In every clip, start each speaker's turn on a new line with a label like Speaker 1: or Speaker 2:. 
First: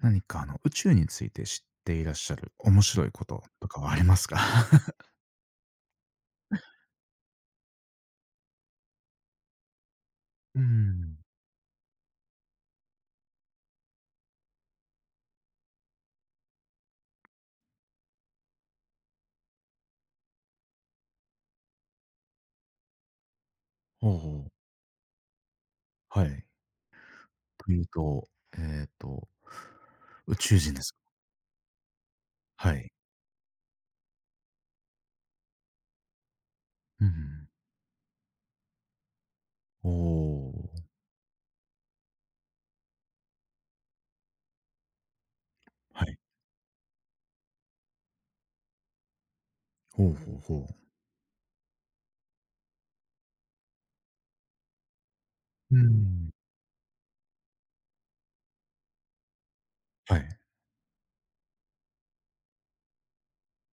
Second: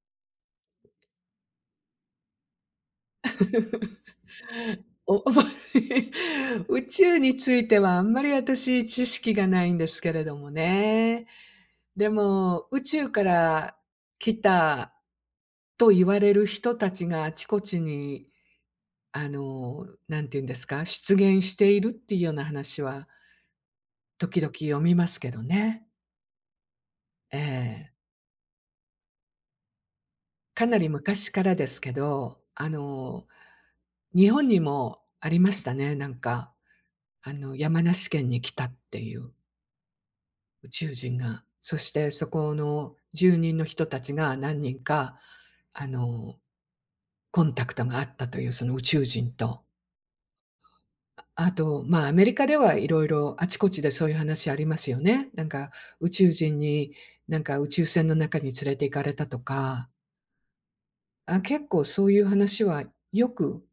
Speaker 1: 何か宇宙について知っていらっしゃる面白いこととかはありますか？
Speaker 2: お 宇宙についてはあんまり私知識がないんですけれども
Speaker 1: うーん。
Speaker 2: ね。でも、宇宙から来たと言われる人たちがあちこちに、なんて言うんですか、出現しているっていうような話は
Speaker 1: ほう
Speaker 2: 時
Speaker 1: ほう。
Speaker 2: 々読みますけどね。
Speaker 1: はい。
Speaker 2: え
Speaker 1: という
Speaker 2: え。
Speaker 1: と、えっと、宇宙
Speaker 2: か
Speaker 1: 人
Speaker 2: な
Speaker 1: で
Speaker 2: り
Speaker 1: すか。
Speaker 2: 昔からですけど、
Speaker 1: はい。
Speaker 2: 日本にもありましたね、なんか、
Speaker 1: うんうん。
Speaker 2: 山梨県に来たっていう。
Speaker 1: お
Speaker 2: 宇
Speaker 1: お。
Speaker 2: 宙人が、そしてそこの住人の人たちが何人か、あ
Speaker 1: はい。
Speaker 2: の、コンタクトがあったというその宇宙人と、
Speaker 1: ほうほうほう。
Speaker 2: あと、まあアメリカではいろいろあちこちでそういう話ありますよね。なんか
Speaker 1: うー
Speaker 2: 宇宙
Speaker 1: ん。
Speaker 2: 人に、なんか宇宙船の中に連れて行かれたとか、
Speaker 1: はい。
Speaker 2: あ、結構そういう話はよく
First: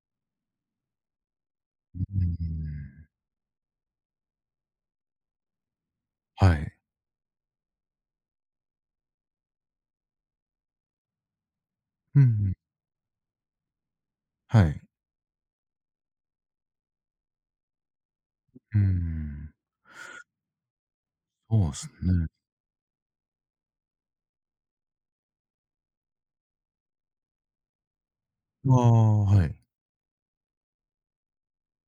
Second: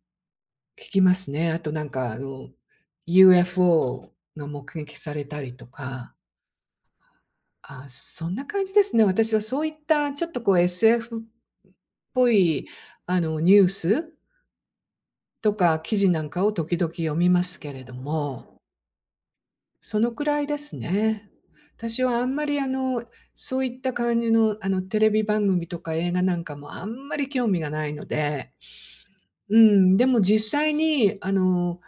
Speaker 2: 聞きますね。あと
Speaker 1: うーん。
Speaker 2: UFO が目撃されたりとか。
Speaker 1: はい。
Speaker 2: あ、そんな感じですね。私はそういったちょっとこう SF っ
Speaker 1: うん
Speaker 2: ぽ
Speaker 1: ん。
Speaker 2: いあのニュース
Speaker 1: はい。
Speaker 2: とか記事なんかを時々読みますけれども、
Speaker 1: うーん。
Speaker 2: そのくらいですね。
Speaker 1: そうです
Speaker 2: 私はあ
Speaker 1: ね。
Speaker 2: んまりそういった感じのあのテレビ番組とか映画なんかもあんまり興味がないので、
Speaker 1: ああ、はい。
Speaker 2: うん、でも実際に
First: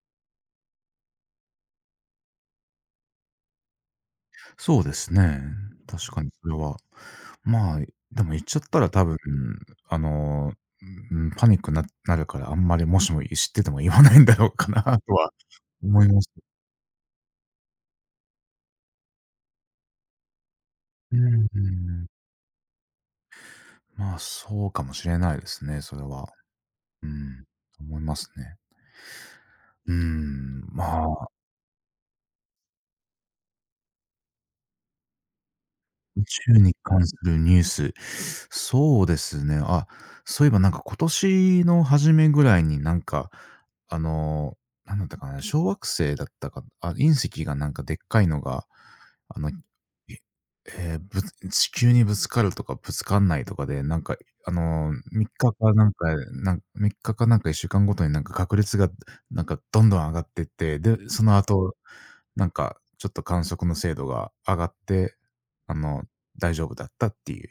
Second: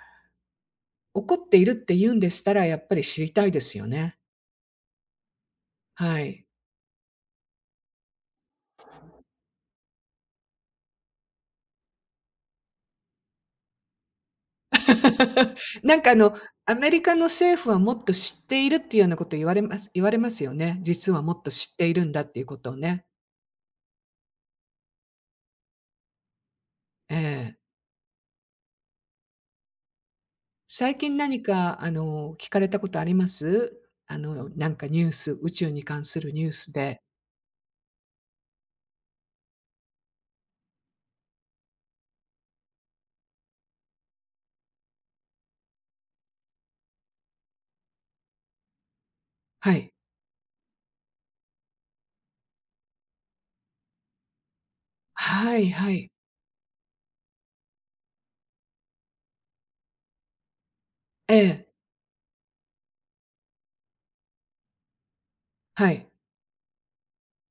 Speaker 2: 起こっているって言うんでしたらやっぱり知りたいですよね。
Speaker 1: そうですね。確
Speaker 2: は
Speaker 1: かに
Speaker 2: い。
Speaker 1: それは。まあ、でも言っちゃったら多分、あの、うん、パニックになるから、あんまりもしも知ってても言わないんだろうかなとは
Speaker 2: なん
Speaker 1: 思い
Speaker 2: かあ
Speaker 1: ます。
Speaker 2: の、アメリカの政府はもっと知っているっていうようなこと言われますよね。実
Speaker 1: う
Speaker 2: はもっ
Speaker 1: ー
Speaker 2: と知っている
Speaker 1: ん。
Speaker 2: んだっていうことをね。
Speaker 1: まあ、そうかもしれないですね、それは。う
Speaker 2: え
Speaker 1: ん、
Speaker 2: え。
Speaker 1: 思いますね。うーん、ま
Speaker 2: 最近
Speaker 1: あ
Speaker 2: 何か聞かれたことあります？あの、なんかニュース宇宙に関す
Speaker 1: 宇
Speaker 2: るニュー
Speaker 1: 宙
Speaker 2: ス
Speaker 1: に
Speaker 2: で。
Speaker 1: 関するニュース。そうですね。あ、そういえばなんか今年の初めぐらいになんか、あの、なんだったかな、小惑星だったか、あ、隕石がなんかでっかいのが、あの、
Speaker 2: はい。
Speaker 1: ええ、地球にぶつかるとかぶつかんないとかで、なんか、3日
Speaker 2: は
Speaker 1: か
Speaker 2: い
Speaker 1: かな
Speaker 2: は
Speaker 1: ん
Speaker 2: い。
Speaker 1: か、3日かかなんか1週間ごとになんか確率がなんかどんどん上がってって、で、そ
Speaker 2: え
Speaker 1: の
Speaker 2: え、
Speaker 1: 後、なんかちょっと観測の精度が上がって、あ
Speaker 2: は
Speaker 1: の
Speaker 2: い。
Speaker 1: 大丈夫だったっていう、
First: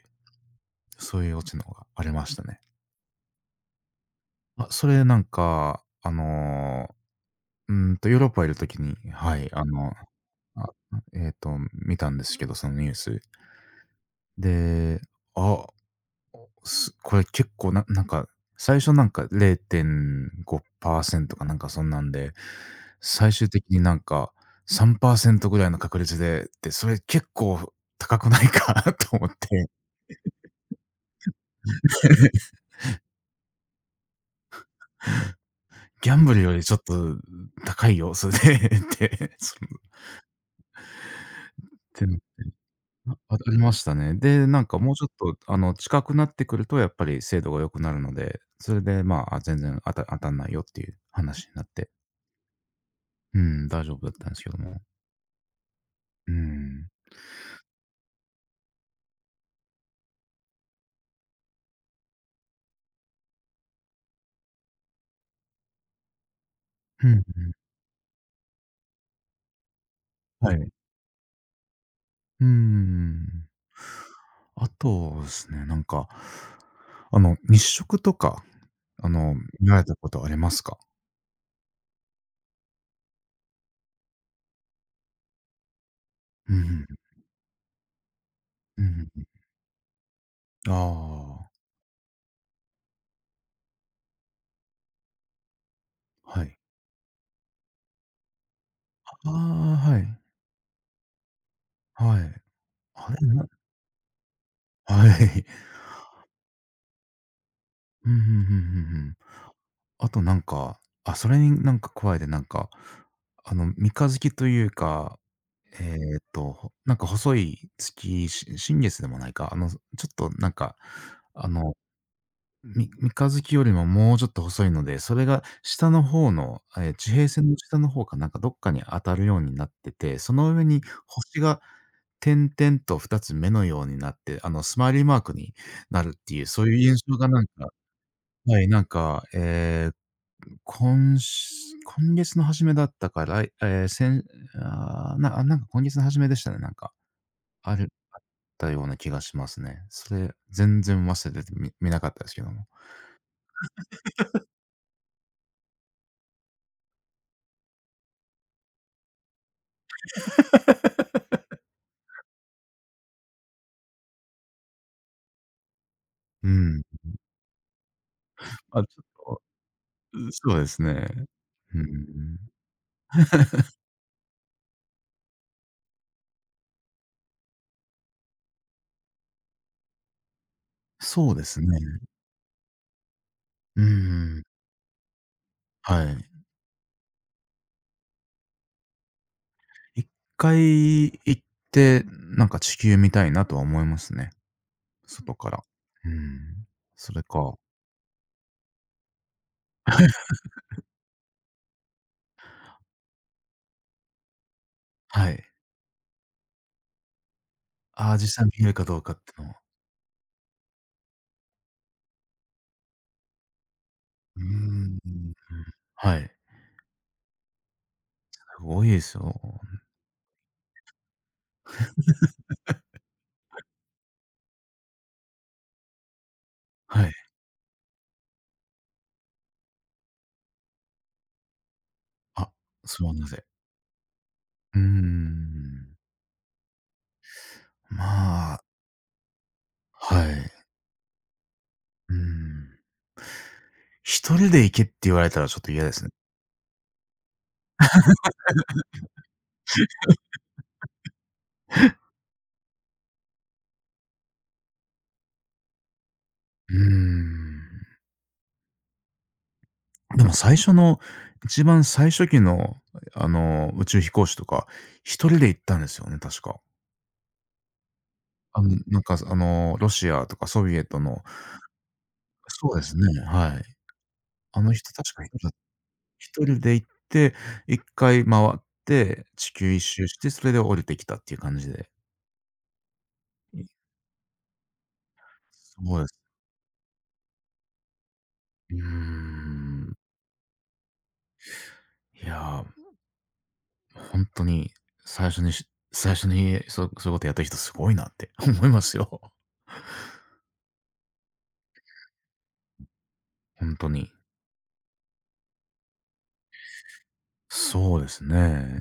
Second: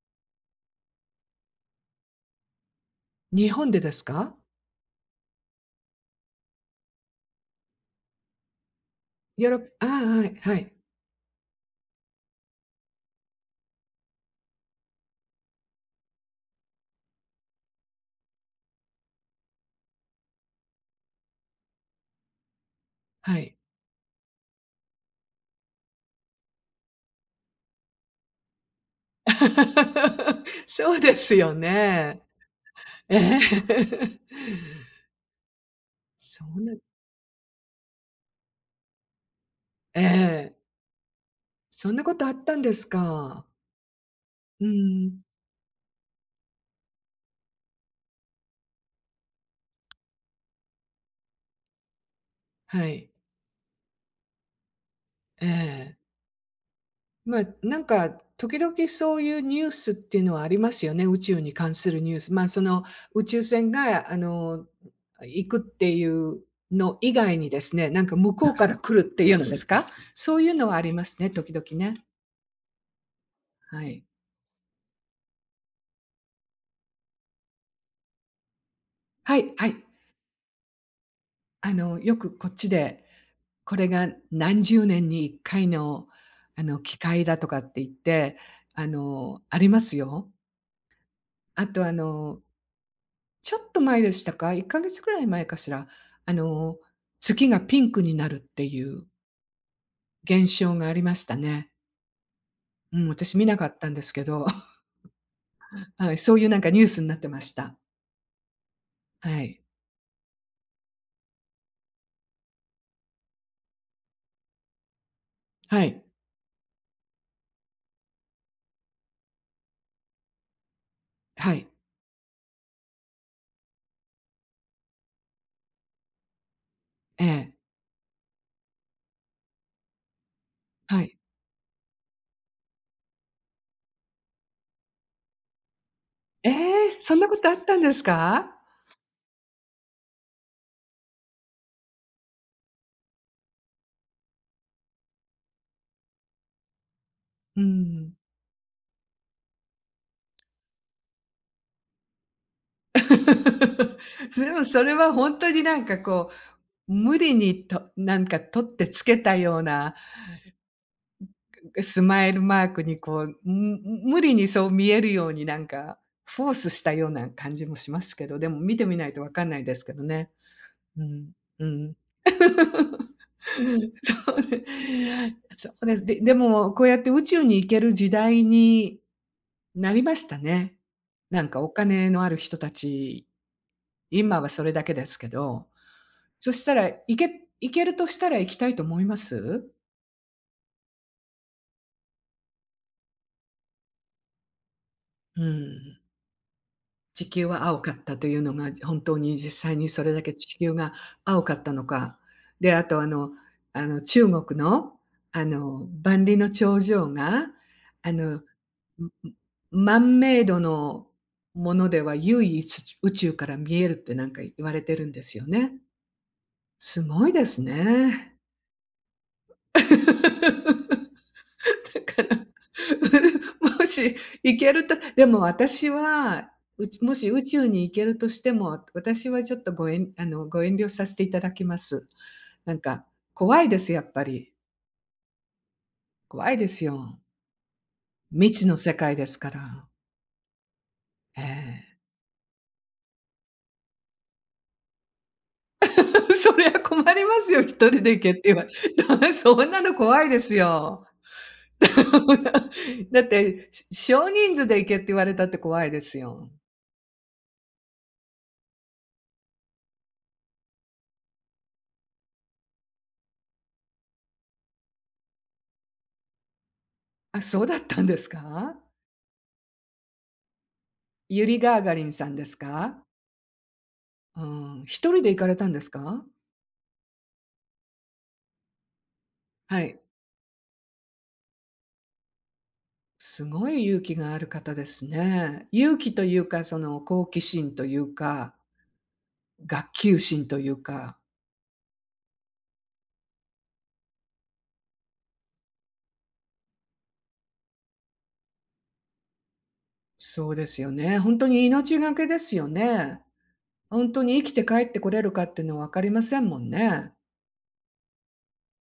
Speaker 1: そういうオチのがありましたね。
Speaker 2: 日本でですか？
Speaker 1: あ、それなんか、ヨーロッパいる時に、は
Speaker 2: ヨ
Speaker 1: い、
Speaker 2: ーロッパ、ああ、はい、は
Speaker 1: あ、
Speaker 2: い、
Speaker 1: えっと、見たんですけど、そのニュース。で、あ、これ結構なんか、最初なんか0.5%かなんかそんなんで、最
Speaker 2: は
Speaker 1: 終
Speaker 2: い。
Speaker 1: 的になんか3%ぐらいの確率でって、それ結構高くないか と思って。
Speaker 2: そうですよね。ええ。
Speaker 1: ギ ャンブル
Speaker 2: そ
Speaker 1: よ
Speaker 2: う
Speaker 1: りち
Speaker 2: な
Speaker 1: ょっと高いよ、それでって、その、
Speaker 2: ええ。そんな
Speaker 1: で
Speaker 2: こ
Speaker 1: も
Speaker 2: とあったんです
Speaker 1: あ、あ
Speaker 2: か。
Speaker 1: りましたね。で、な
Speaker 2: う
Speaker 1: んかもうちょっ
Speaker 2: ん、
Speaker 1: と、近くなってくるとやっぱり精度が良くなるので、それで、まあ、あ、全然当たんないよっていう話になって、
Speaker 2: はい。
Speaker 1: うん、大丈夫だったんですけども。
Speaker 2: ええ。
Speaker 1: うーん。
Speaker 2: まあ、なんか、時々そういうニュースっていうのはありますよね、宇宙に関するニュース。まあ、その、宇宙船が、行くっていうの
Speaker 1: う
Speaker 2: 以
Speaker 1: ん、
Speaker 2: 外にですね、なんか向こうから来るっていうのですか？そうい
Speaker 1: は
Speaker 2: うの
Speaker 1: い。
Speaker 2: はありますね、時々ね。
Speaker 1: うーん。
Speaker 2: はい。
Speaker 1: あとですね、なんか、日食とか、あの、
Speaker 2: はいは
Speaker 1: 見
Speaker 2: い。
Speaker 1: られたことありますか？
Speaker 2: あの、よくこっちで、これが何十年に1回の、
Speaker 1: うんうんうん。
Speaker 2: 機会だとかって言って、
Speaker 1: う
Speaker 2: あ
Speaker 1: んうんう
Speaker 2: の、ありますよ。
Speaker 1: ん。あ
Speaker 2: あとちょっと前でしたか、1か月くらい前かしら、あ
Speaker 1: あ、はい。
Speaker 2: の、月がピンクになるっていう
Speaker 1: ああ、はい、
Speaker 2: 現象がありましたね。
Speaker 1: はい。
Speaker 2: うん、
Speaker 1: あれ、
Speaker 2: 私見
Speaker 1: な
Speaker 2: な かったんですけど、
Speaker 1: はい。
Speaker 2: はい、そういうなんかニュースになってました。
Speaker 1: うんうんうんうんうん。
Speaker 2: はい。
Speaker 1: あとなんか、あ、それになんか加えてなんか、三日月というか、
Speaker 2: はい。
Speaker 1: なんか細い月、新月でもないか、ちょっとなんか、あ
Speaker 2: はい。
Speaker 1: の、三日月よりももうちょっと細いので、それが下の方の、え、地
Speaker 2: え
Speaker 1: 平線
Speaker 2: え。
Speaker 1: の下の方かなんかどっかに当たるようになってて、その上に
Speaker 2: はい。
Speaker 1: 星が点々と二つ目のようになって、スマイリーマークになるっていう、
Speaker 2: え
Speaker 1: そういう
Speaker 2: え、
Speaker 1: 印
Speaker 2: そ
Speaker 1: 象
Speaker 2: んな
Speaker 1: が
Speaker 2: こ
Speaker 1: なん
Speaker 2: とあっ
Speaker 1: か
Speaker 2: たんですか？
Speaker 1: はい、なんか、今月の初めだったから、ええ、先なんか今月の初めでしたね、なんか。
Speaker 2: う
Speaker 1: あっ
Speaker 2: ん。
Speaker 1: たような気がしますね。それ、全然忘れて見なかったですけども。
Speaker 2: でもそれは本当になんか無理にとなんか取ってつけたようなスマイルマークに無理にそう見えるようになんか、フ
Speaker 1: う
Speaker 2: ォースし
Speaker 1: ん。
Speaker 2: たような感じもしますけど、でも見
Speaker 1: あ、
Speaker 2: て
Speaker 1: ち
Speaker 2: みないとわ
Speaker 1: ょっと、
Speaker 2: かんないですけどね。
Speaker 1: そうです
Speaker 2: う
Speaker 1: ね。
Speaker 2: ん、う
Speaker 1: う
Speaker 2: ん。
Speaker 1: ん。
Speaker 2: そうね。そうです。で、でも、こうやって宇宙に行ける時代になりましたね。
Speaker 1: そう
Speaker 2: な
Speaker 1: で
Speaker 2: ん
Speaker 1: す
Speaker 2: か
Speaker 1: ね。
Speaker 2: お金のある人たち、
Speaker 1: う
Speaker 2: 今
Speaker 1: ん。
Speaker 2: はそれだけですけど、
Speaker 1: はい。
Speaker 2: そしたら、行けるとしたら行きたいと思います？
Speaker 1: 一回行って、なんか地球見たいなとは思いますね、外
Speaker 2: う
Speaker 1: から。
Speaker 2: ん。
Speaker 1: うん。それ
Speaker 2: 地球
Speaker 1: か
Speaker 2: は青かったというのが、本当に実際にそれだけ地球が青かったのか。で、あとあの中国の、
Speaker 1: は
Speaker 2: あ
Speaker 1: い。
Speaker 2: の万里の長城が、
Speaker 1: あ
Speaker 2: あ
Speaker 1: あ、
Speaker 2: の、
Speaker 1: 実際見えるかどう
Speaker 2: う
Speaker 1: かって
Speaker 2: ん、
Speaker 1: のは
Speaker 2: 万明度のものでは唯一宇宙から見えるってなん
Speaker 1: う
Speaker 2: か
Speaker 1: ー
Speaker 2: 言われて
Speaker 1: ん、
Speaker 2: るんですよね。
Speaker 1: はい。
Speaker 2: すごいですね。
Speaker 1: すごいですよ。
Speaker 2: だから、もし行けるとでも私は、
Speaker 1: はい。
Speaker 2: もし宇宙に行けるとしても、私はちょっとごえんあの、ご遠慮させていただきます。
Speaker 1: あ、
Speaker 2: なん
Speaker 1: そ
Speaker 2: か、
Speaker 1: れはなぜ？
Speaker 2: 怖いです、やっぱり。
Speaker 1: うーん。
Speaker 2: 怖いですよ。未
Speaker 1: まあ、
Speaker 2: 知の世界ですから。
Speaker 1: はい。
Speaker 2: ええ
Speaker 1: うーん。一人で行けって言われたらちょっと嫌ですね。
Speaker 2: そりゃ困りますよ、一人で行けって言われ そんなの怖いですよ。だって、少人数で行けって言われたって怖いですよ。
Speaker 1: うーん。でも最初の一番最初期の、宇宙飛行士とか、一人で行ったんですよね、確か。
Speaker 2: あ、そうだったんですか？
Speaker 1: なんか、ロシアとかソビエトの
Speaker 2: ユリ・ガーガリンさんです
Speaker 1: そうです
Speaker 2: か？
Speaker 1: ね、はい。
Speaker 2: う
Speaker 1: あの
Speaker 2: ん、
Speaker 1: 人
Speaker 2: 一
Speaker 1: 確
Speaker 2: 人
Speaker 1: か
Speaker 2: で行かれたんですか？
Speaker 1: 一人で行って、一回回って地球一
Speaker 2: はい。
Speaker 1: 周して、それで降りてきたっていう感じで。
Speaker 2: す
Speaker 1: い
Speaker 2: ごい勇気がある方ですね。勇
Speaker 1: そうで
Speaker 2: 気
Speaker 1: す。
Speaker 2: というか、その好奇心というか、
Speaker 1: うー
Speaker 2: 学
Speaker 1: ん。
Speaker 2: 級心というか、
Speaker 1: いや、ほんとに最初にそういうことやった人すごいなって 思いますよ。
Speaker 2: そうですよね。本当に命がけですよね。
Speaker 1: ほんと
Speaker 2: 本
Speaker 1: に。
Speaker 2: 当に生きて帰ってこれるかっていうのは分かりませんもんね。
Speaker 1: そうですね。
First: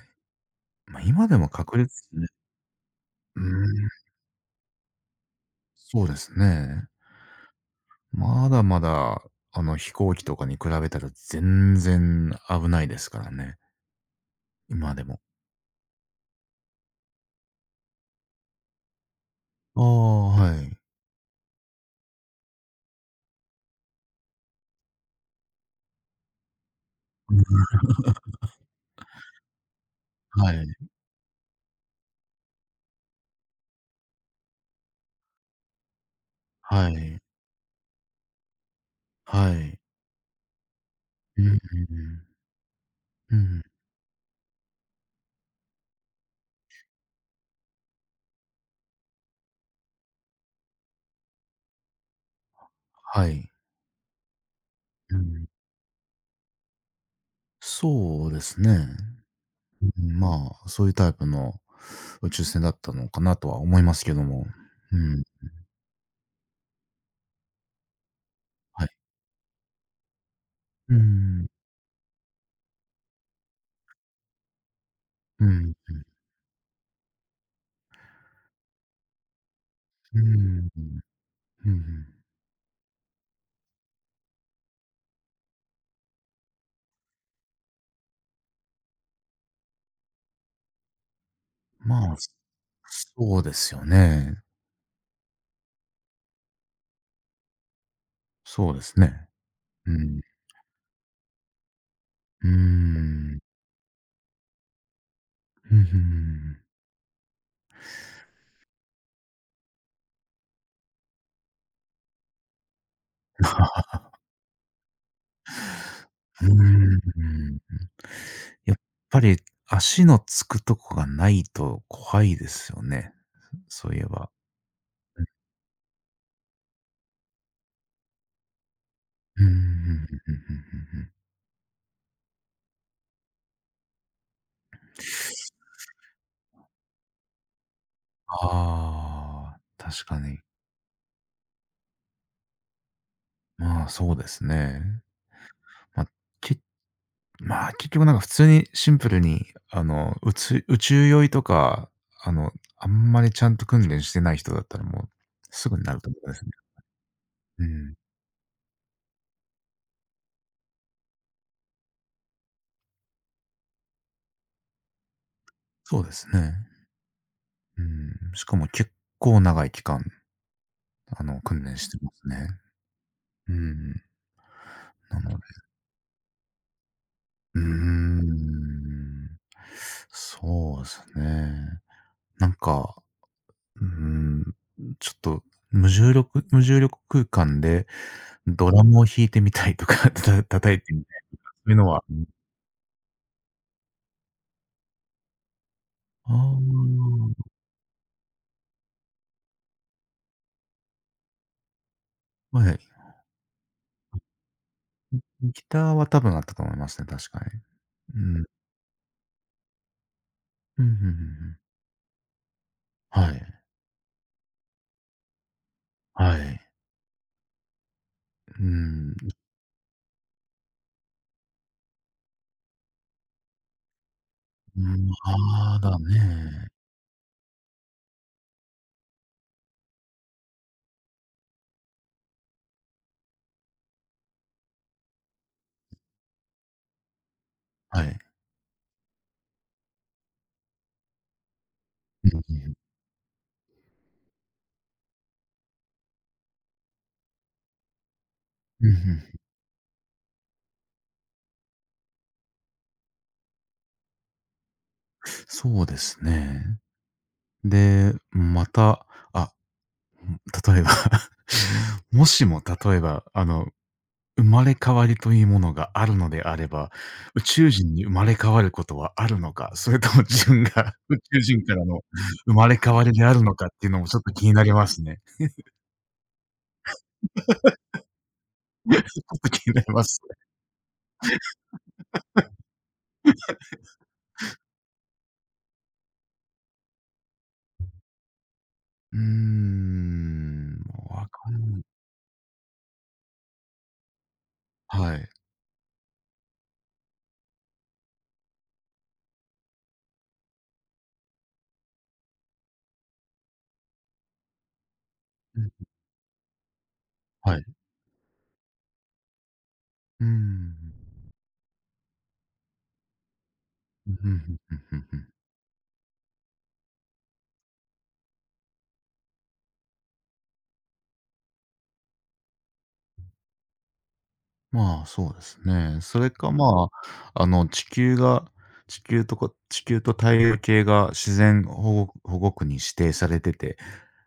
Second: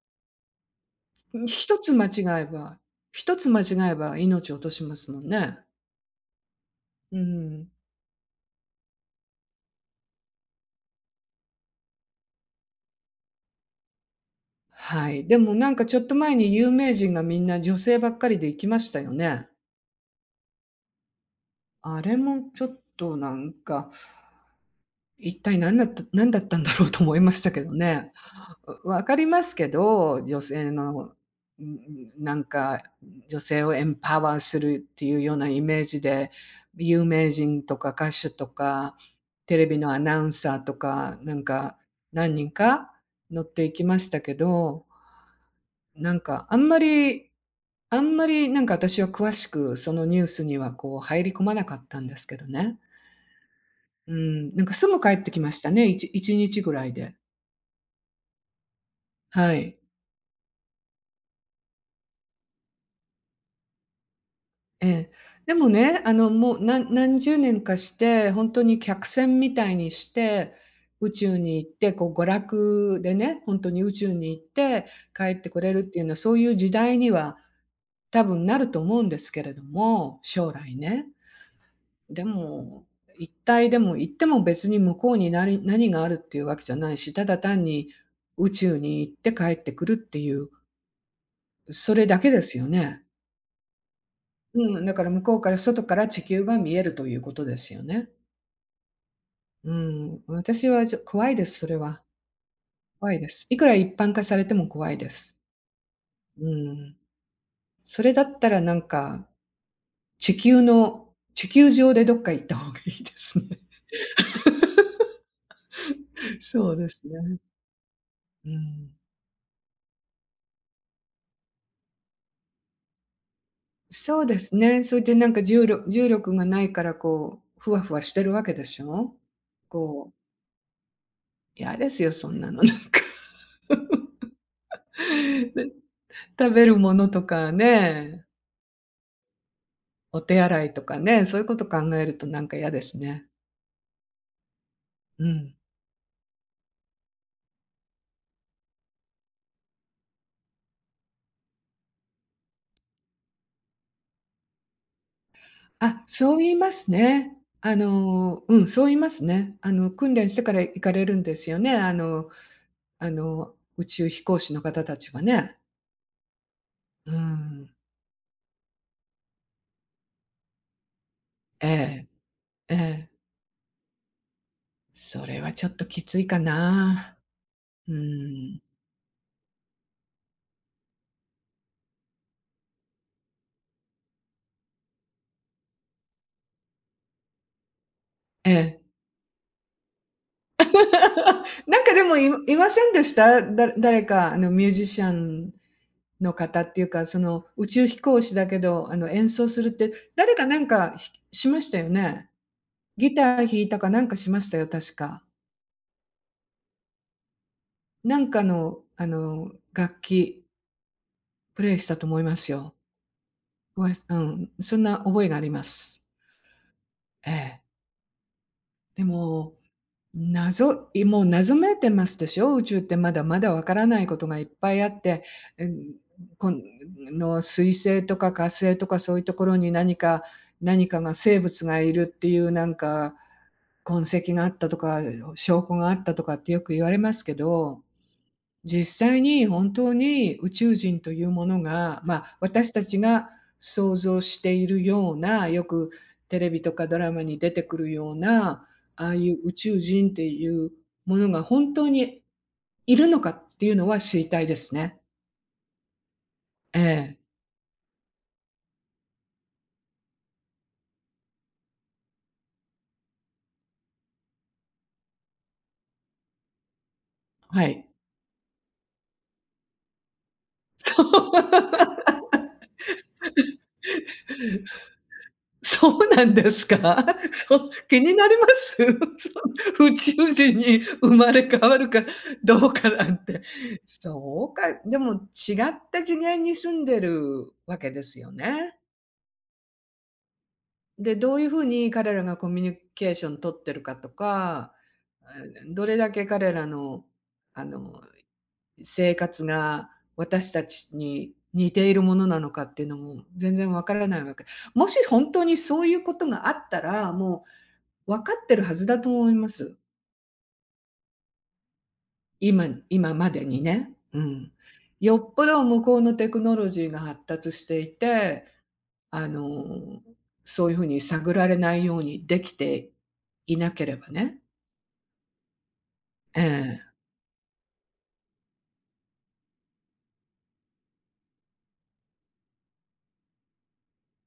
Speaker 1: ま、今でも確
Speaker 2: 一つ
Speaker 1: 率
Speaker 2: 間
Speaker 1: ね
Speaker 2: 違えば一
Speaker 1: うー
Speaker 2: つ間違
Speaker 1: ん、
Speaker 2: えば命を落としますもんね。
Speaker 1: そうですね。
Speaker 2: うん。
Speaker 1: まだまだ、飛行機とかに比べたら全然危ないですからね、今で
Speaker 2: は
Speaker 1: も。
Speaker 2: い。でもなんかちょっと前に有名人がみんな女性ばっかりで行きましたよね。
Speaker 1: ああ、はい。
Speaker 2: あれもちょっとなんか、一体なんだったんだろうと思いま
Speaker 1: う
Speaker 2: した
Speaker 1: ん。
Speaker 2: けどね。分かりますけど、女
Speaker 1: はい、
Speaker 2: 性の、ん、なんか女性をエンパワーするっていうようなイメージで、
Speaker 1: は
Speaker 2: 有
Speaker 1: い、
Speaker 2: 名人とか歌手とか、
Speaker 1: は
Speaker 2: テレビ
Speaker 1: い。
Speaker 2: のアナウンサーとか、な
Speaker 1: う
Speaker 2: ん
Speaker 1: ん、うんう
Speaker 2: か
Speaker 1: ん。
Speaker 2: 何人か
Speaker 1: う
Speaker 2: 乗っ
Speaker 1: ん、
Speaker 2: ていきましたけど、なんかあんまりあんまりなんか私は詳しくそのニュースにはこう入り込まなかったんですけどね。
Speaker 1: はい。
Speaker 2: うん、なんかすぐ帰っ
Speaker 1: う
Speaker 2: てき
Speaker 1: ん。
Speaker 2: ましたね、1日ぐらいで。
Speaker 1: そうですね。
Speaker 2: はい。
Speaker 1: うん、まあ、そういうタイプの宇宙船だったのかなとは思いますけども。
Speaker 2: え
Speaker 1: う
Speaker 2: え。
Speaker 1: ん、
Speaker 2: でもね、あの、もう、何十年かして、ほんとに
Speaker 1: はい。
Speaker 2: 客船みたいにして、
Speaker 1: う
Speaker 2: 宇宙
Speaker 1: ん、
Speaker 2: に行って、こう娯楽でね、ほんとに宇宙に行って帰っ
Speaker 1: う
Speaker 2: てこれ
Speaker 1: ん、
Speaker 2: るっ
Speaker 1: うん、
Speaker 2: ていうのは、そういう時代には多分なると思うんですけれども、
Speaker 1: う
Speaker 2: 将
Speaker 1: ん、
Speaker 2: 来ね。でも、行っても別に向こうに何があるっていうわけじゃないし、ただ単に宇宙に行って帰ってくるっていうそれ
Speaker 1: まあ、
Speaker 2: だけですよね。
Speaker 1: そうですよね。
Speaker 2: うん、だから向こうから外から地球が見えるということですよね。
Speaker 1: そうですね。
Speaker 2: う
Speaker 1: うん、
Speaker 2: ん、私は怖いです、それは。
Speaker 1: うー
Speaker 2: 怖いで
Speaker 1: ん、
Speaker 2: す。いくら一般化されても怖いです。
Speaker 1: うん、
Speaker 2: うん。それだったらなんか、地球の地球上でどっか行った方がいいです
Speaker 1: う
Speaker 2: ね。
Speaker 1: ん。うー
Speaker 2: そうです
Speaker 1: ん。
Speaker 2: ね。う
Speaker 1: やっ
Speaker 2: ん。
Speaker 1: ぱり足のつくとこがないと怖いですよね、そういえ
Speaker 2: そう
Speaker 1: ば。
Speaker 2: ですね。それでなんか重力がないからこう、ふわふわしてるわけでしょ？
Speaker 1: うんうんうんうんうんう
Speaker 2: こう、
Speaker 1: んうん
Speaker 2: 嫌ですよ、そんなのなんか 食べるものとかね、
Speaker 1: ああ、確か
Speaker 2: お手
Speaker 1: に。
Speaker 2: 洗いとかね、そういうこと考えるとなんか嫌ですね。
Speaker 1: まあ、そうですね。
Speaker 2: うん。
Speaker 1: ま、けまあ、結局なんか普通にシンプルに、宇宙酔いとか、あの、あんまりちゃんと訓練してない人だったらもうすぐになる
Speaker 2: あ、
Speaker 1: と思いま
Speaker 2: そう
Speaker 1: すね。
Speaker 2: 言いますね。
Speaker 1: う
Speaker 2: あ
Speaker 1: ん、
Speaker 2: の、うん、そう言いますね。あの、訓練してから行かれるんですよね。あの、宇宙飛行士の方たちはね。
Speaker 1: そうですね。
Speaker 2: うん。
Speaker 1: うん。しかも結構長い期間、訓
Speaker 2: え
Speaker 1: 練して
Speaker 2: え、
Speaker 1: ますね。
Speaker 2: ええ。
Speaker 1: うん。な
Speaker 2: そ
Speaker 1: の
Speaker 2: れはちょっときついかな。
Speaker 1: うー
Speaker 2: うん。
Speaker 1: ん。そうですね。なんか、うーん、ちょっと無重力空間で
Speaker 2: え
Speaker 1: ド
Speaker 2: え。
Speaker 1: ラムを弾いてみたいとか、叩いてみたい、そ ういう
Speaker 2: なん
Speaker 1: の
Speaker 2: かで
Speaker 1: は
Speaker 2: もいいませんでした？誰かあのミュージシャンの方っていう
Speaker 1: あ
Speaker 2: か、その宇宙飛行士だけど、あの、演奏するって、誰かなんかましたよね？
Speaker 1: あ、はい。
Speaker 2: ギター弾いたかなんかしましたよ、確か。
Speaker 1: ギターは多分あったと思いますね、確かに。
Speaker 2: なん
Speaker 1: う
Speaker 2: か
Speaker 1: ん。
Speaker 2: の、あの、楽器
Speaker 1: うん、ふんふんふん。
Speaker 2: プレイしたと思いますよ。
Speaker 1: はい。
Speaker 2: ごあいうん、そんな覚えがあります。
Speaker 1: はい。
Speaker 2: ええ。
Speaker 1: う
Speaker 2: で
Speaker 1: ん。
Speaker 2: ももう謎めいてますでしょ、宇宙ってまだまだわからないことがいっぱい
Speaker 1: う
Speaker 2: あっ
Speaker 1: ん、
Speaker 2: て、う
Speaker 1: ああ、
Speaker 2: ん、
Speaker 1: だ
Speaker 2: こ
Speaker 1: ね。
Speaker 2: の水星とか火星とかそういうところに何かが生物がいるっていうなんか、痕跡があったとか、証拠があったとかってよく言われますけど、
Speaker 1: はい。
Speaker 2: 実際に本当に宇宙人というものが、ま
Speaker 1: うん
Speaker 2: あ、
Speaker 1: う
Speaker 2: 私
Speaker 1: ん。
Speaker 2: たちが想像しているような、よくテレビとかドラマに出てくるような、
Speaker 1: うん、う
Speaker 2: ああ
Speaker 1: ん。
Speaker 2: いう宇宙人っていうものが本当にいるのかっていうのは知りたいですね。
Speaker 1: そうです
Speaker 2: え
Speaker 1: ね。
Speaker 2: え、
Speaker 1: で、また、あ、例えば もしも例えば、生まれ変わりというものがあるのであれば、宇
Speaker 2: は
Speaker 1: 宙
Speaker 2: い。
Speaker 1: 人に生まれ変わることはあるのか、それとも自分 が
Speaker 2: そ
Speaker 1: 宇宙人
Speaker 2: う。
Speaker 1: からの生まれ変わりであるのかっていうのもちょっと気になりますね。
Speaker 2: そうなんですか？そう、気になります？
Speaker 1: ちょっと気に
Speaker 2: そ
Speaker 1: な
Speaker 2: う、
Speaker 1: り
Speaker 2: 宇
Speaker 1: ます
Speaker 2: 宙
Speaker 1: ね。
Speaker 2: 人に生まれ変わるかどうかなんて。そうか、でも違った次元に住んでるわけですよね。
Speaker 1: うーん、もう
Speaker 2: で、
Speaker 1: わ
Speaker 2: どういう
Speaker 1: かん
Speaker 2: ふう
Speaker 1: ない
Speaker 2: に彼らがコミュニケーション取ってるかとか、
Speaker 1: はい。
Speaker 2: うん、どれだけ彼らの、あの、生活が私たちに似ているものなのかっていうのも全然わからないわけ。もし本当に
Speaker 1: うん、
Speaker 2: そういうことがあったら、も
Speaker 1: はい。
Speaker 2: う分かってるはずだと思います。
Speaker 1: うーん。
Speaker 2: 今までにね。
Speaker 1: うん、
Speaker 2: う
Speaker 1: う
Speaker 2: ん。
Speaker 1: んうんう
Speaker 2: よ
Speaker 1: ん。
Speaker 2: っぽど向こうのテクノロジーが発達していて、あの、そういう風に探られないようにできていなければね。
Speaker 1: まあ、そうですね。それか、ま
Speaker 2: え
Speaker 1: あ、地球とか地球と太陽系が自然保護区に指定されてて、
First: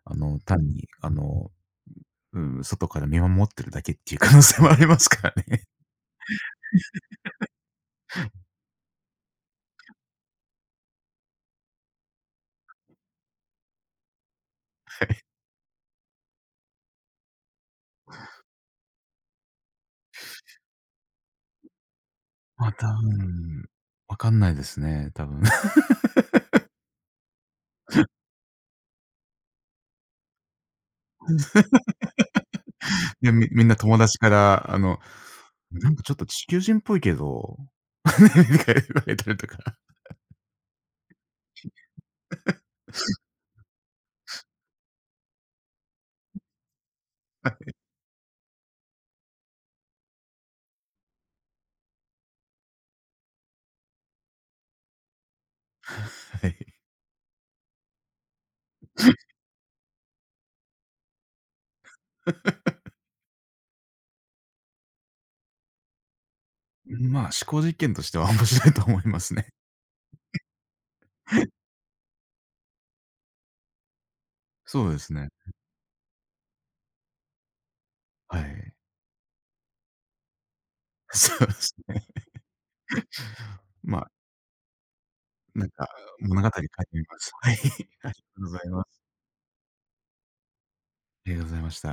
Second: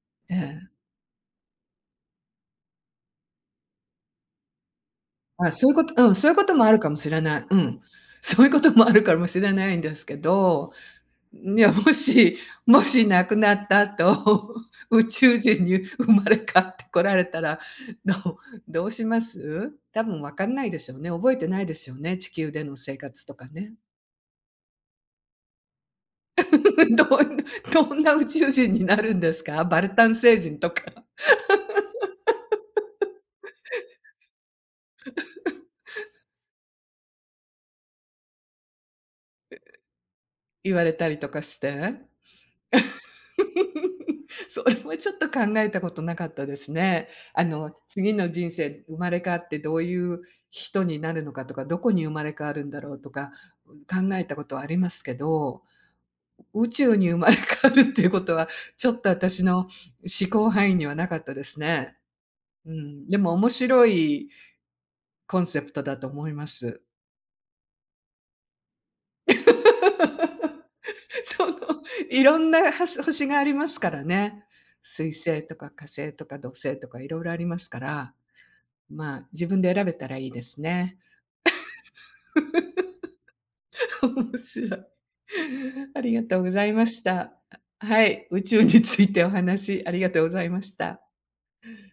Speaker 2: え、え
Speaker 1: 単
Speaker 2: え。
Speaker 1: に、うん、外から見守ってるだけっていう可能性もありますから
Speaker 2: あ、
Speaker 1: ね。
Speaker 2: そういう こと、うん、そういうこともあるかもしれない。うん。そういうこともあるかもしれないんですけど、いや、もし亡くなった後、宇宙人に生まれ変わってこられたら、どうどうします？多分分かんないでしょうね。覚えてないでしょうね、地球で
Speaker 1: ま、
Speaker 2: の
Speaker 1: 多
Speaker 2: 生活とか
Speaker 1: 分、
Speaker 2: ね。
Speaker 1: わかんないですね、多分。
Speaker 2: どんどんな宇宙人になるんですか？バルタン星人とか
Speaker 1: いや、みんな友達から、なんかちょっと地球人っぽいけど、ねみたいな言われたりとか。
Speaker 2: 言われたりとかして。それはちょっと考えたことなかったですね。あの、次の人生、生まれ変わってどういう人になるのかとか、どこに生まれ変わるんだろうとか、考えたことはありますけど、
Speaker 1: はい。
Speaker 2: 宇宙に生まれ変わるっていうことは、ちょっと私の思考範囲にはなかったですね。うん、でも面白いコンセプトだと思います。
Speaker 1: まあ、思考実験としては面白いと思いま すね。
Speaker 2: その、いろんな星、星がありますからね。
Speaker 1: そうで
Speaker 2: 水
Speaker 1: すね。
Speaker 2: 星とか火星とか土星とかいろいろありますから、
Speaker 1: はい。
Speaker 2: まあ、自分で選べたらいいですね。
Speaker 1: そうですね。まあ、
Speaker 2: 面白い。
Speaker 1: なんか
Speaker 2: ありがとう
Speaker 1: 物語
Speaker 2: ご
Speaker 1: 書
Speaker 2: ざ
Speaker 1: いて
Speaker 2: いまし
Speaker 1: みま
Speaker 2: た。
Speaker 1: す。はい、あり
Speaker 2: は
Speaker 1: がと
Speaker 2: い、
Speaker 1: う
Speaker 2: 宇
Speaker 1: ござ
Speaker 2: 宙に
Speaker 1: いま
Speaker 2: つ
Speaker 1: す。
Speaker 2: いてお話ありがとうございました。
Speaker 1: ありがとうございました。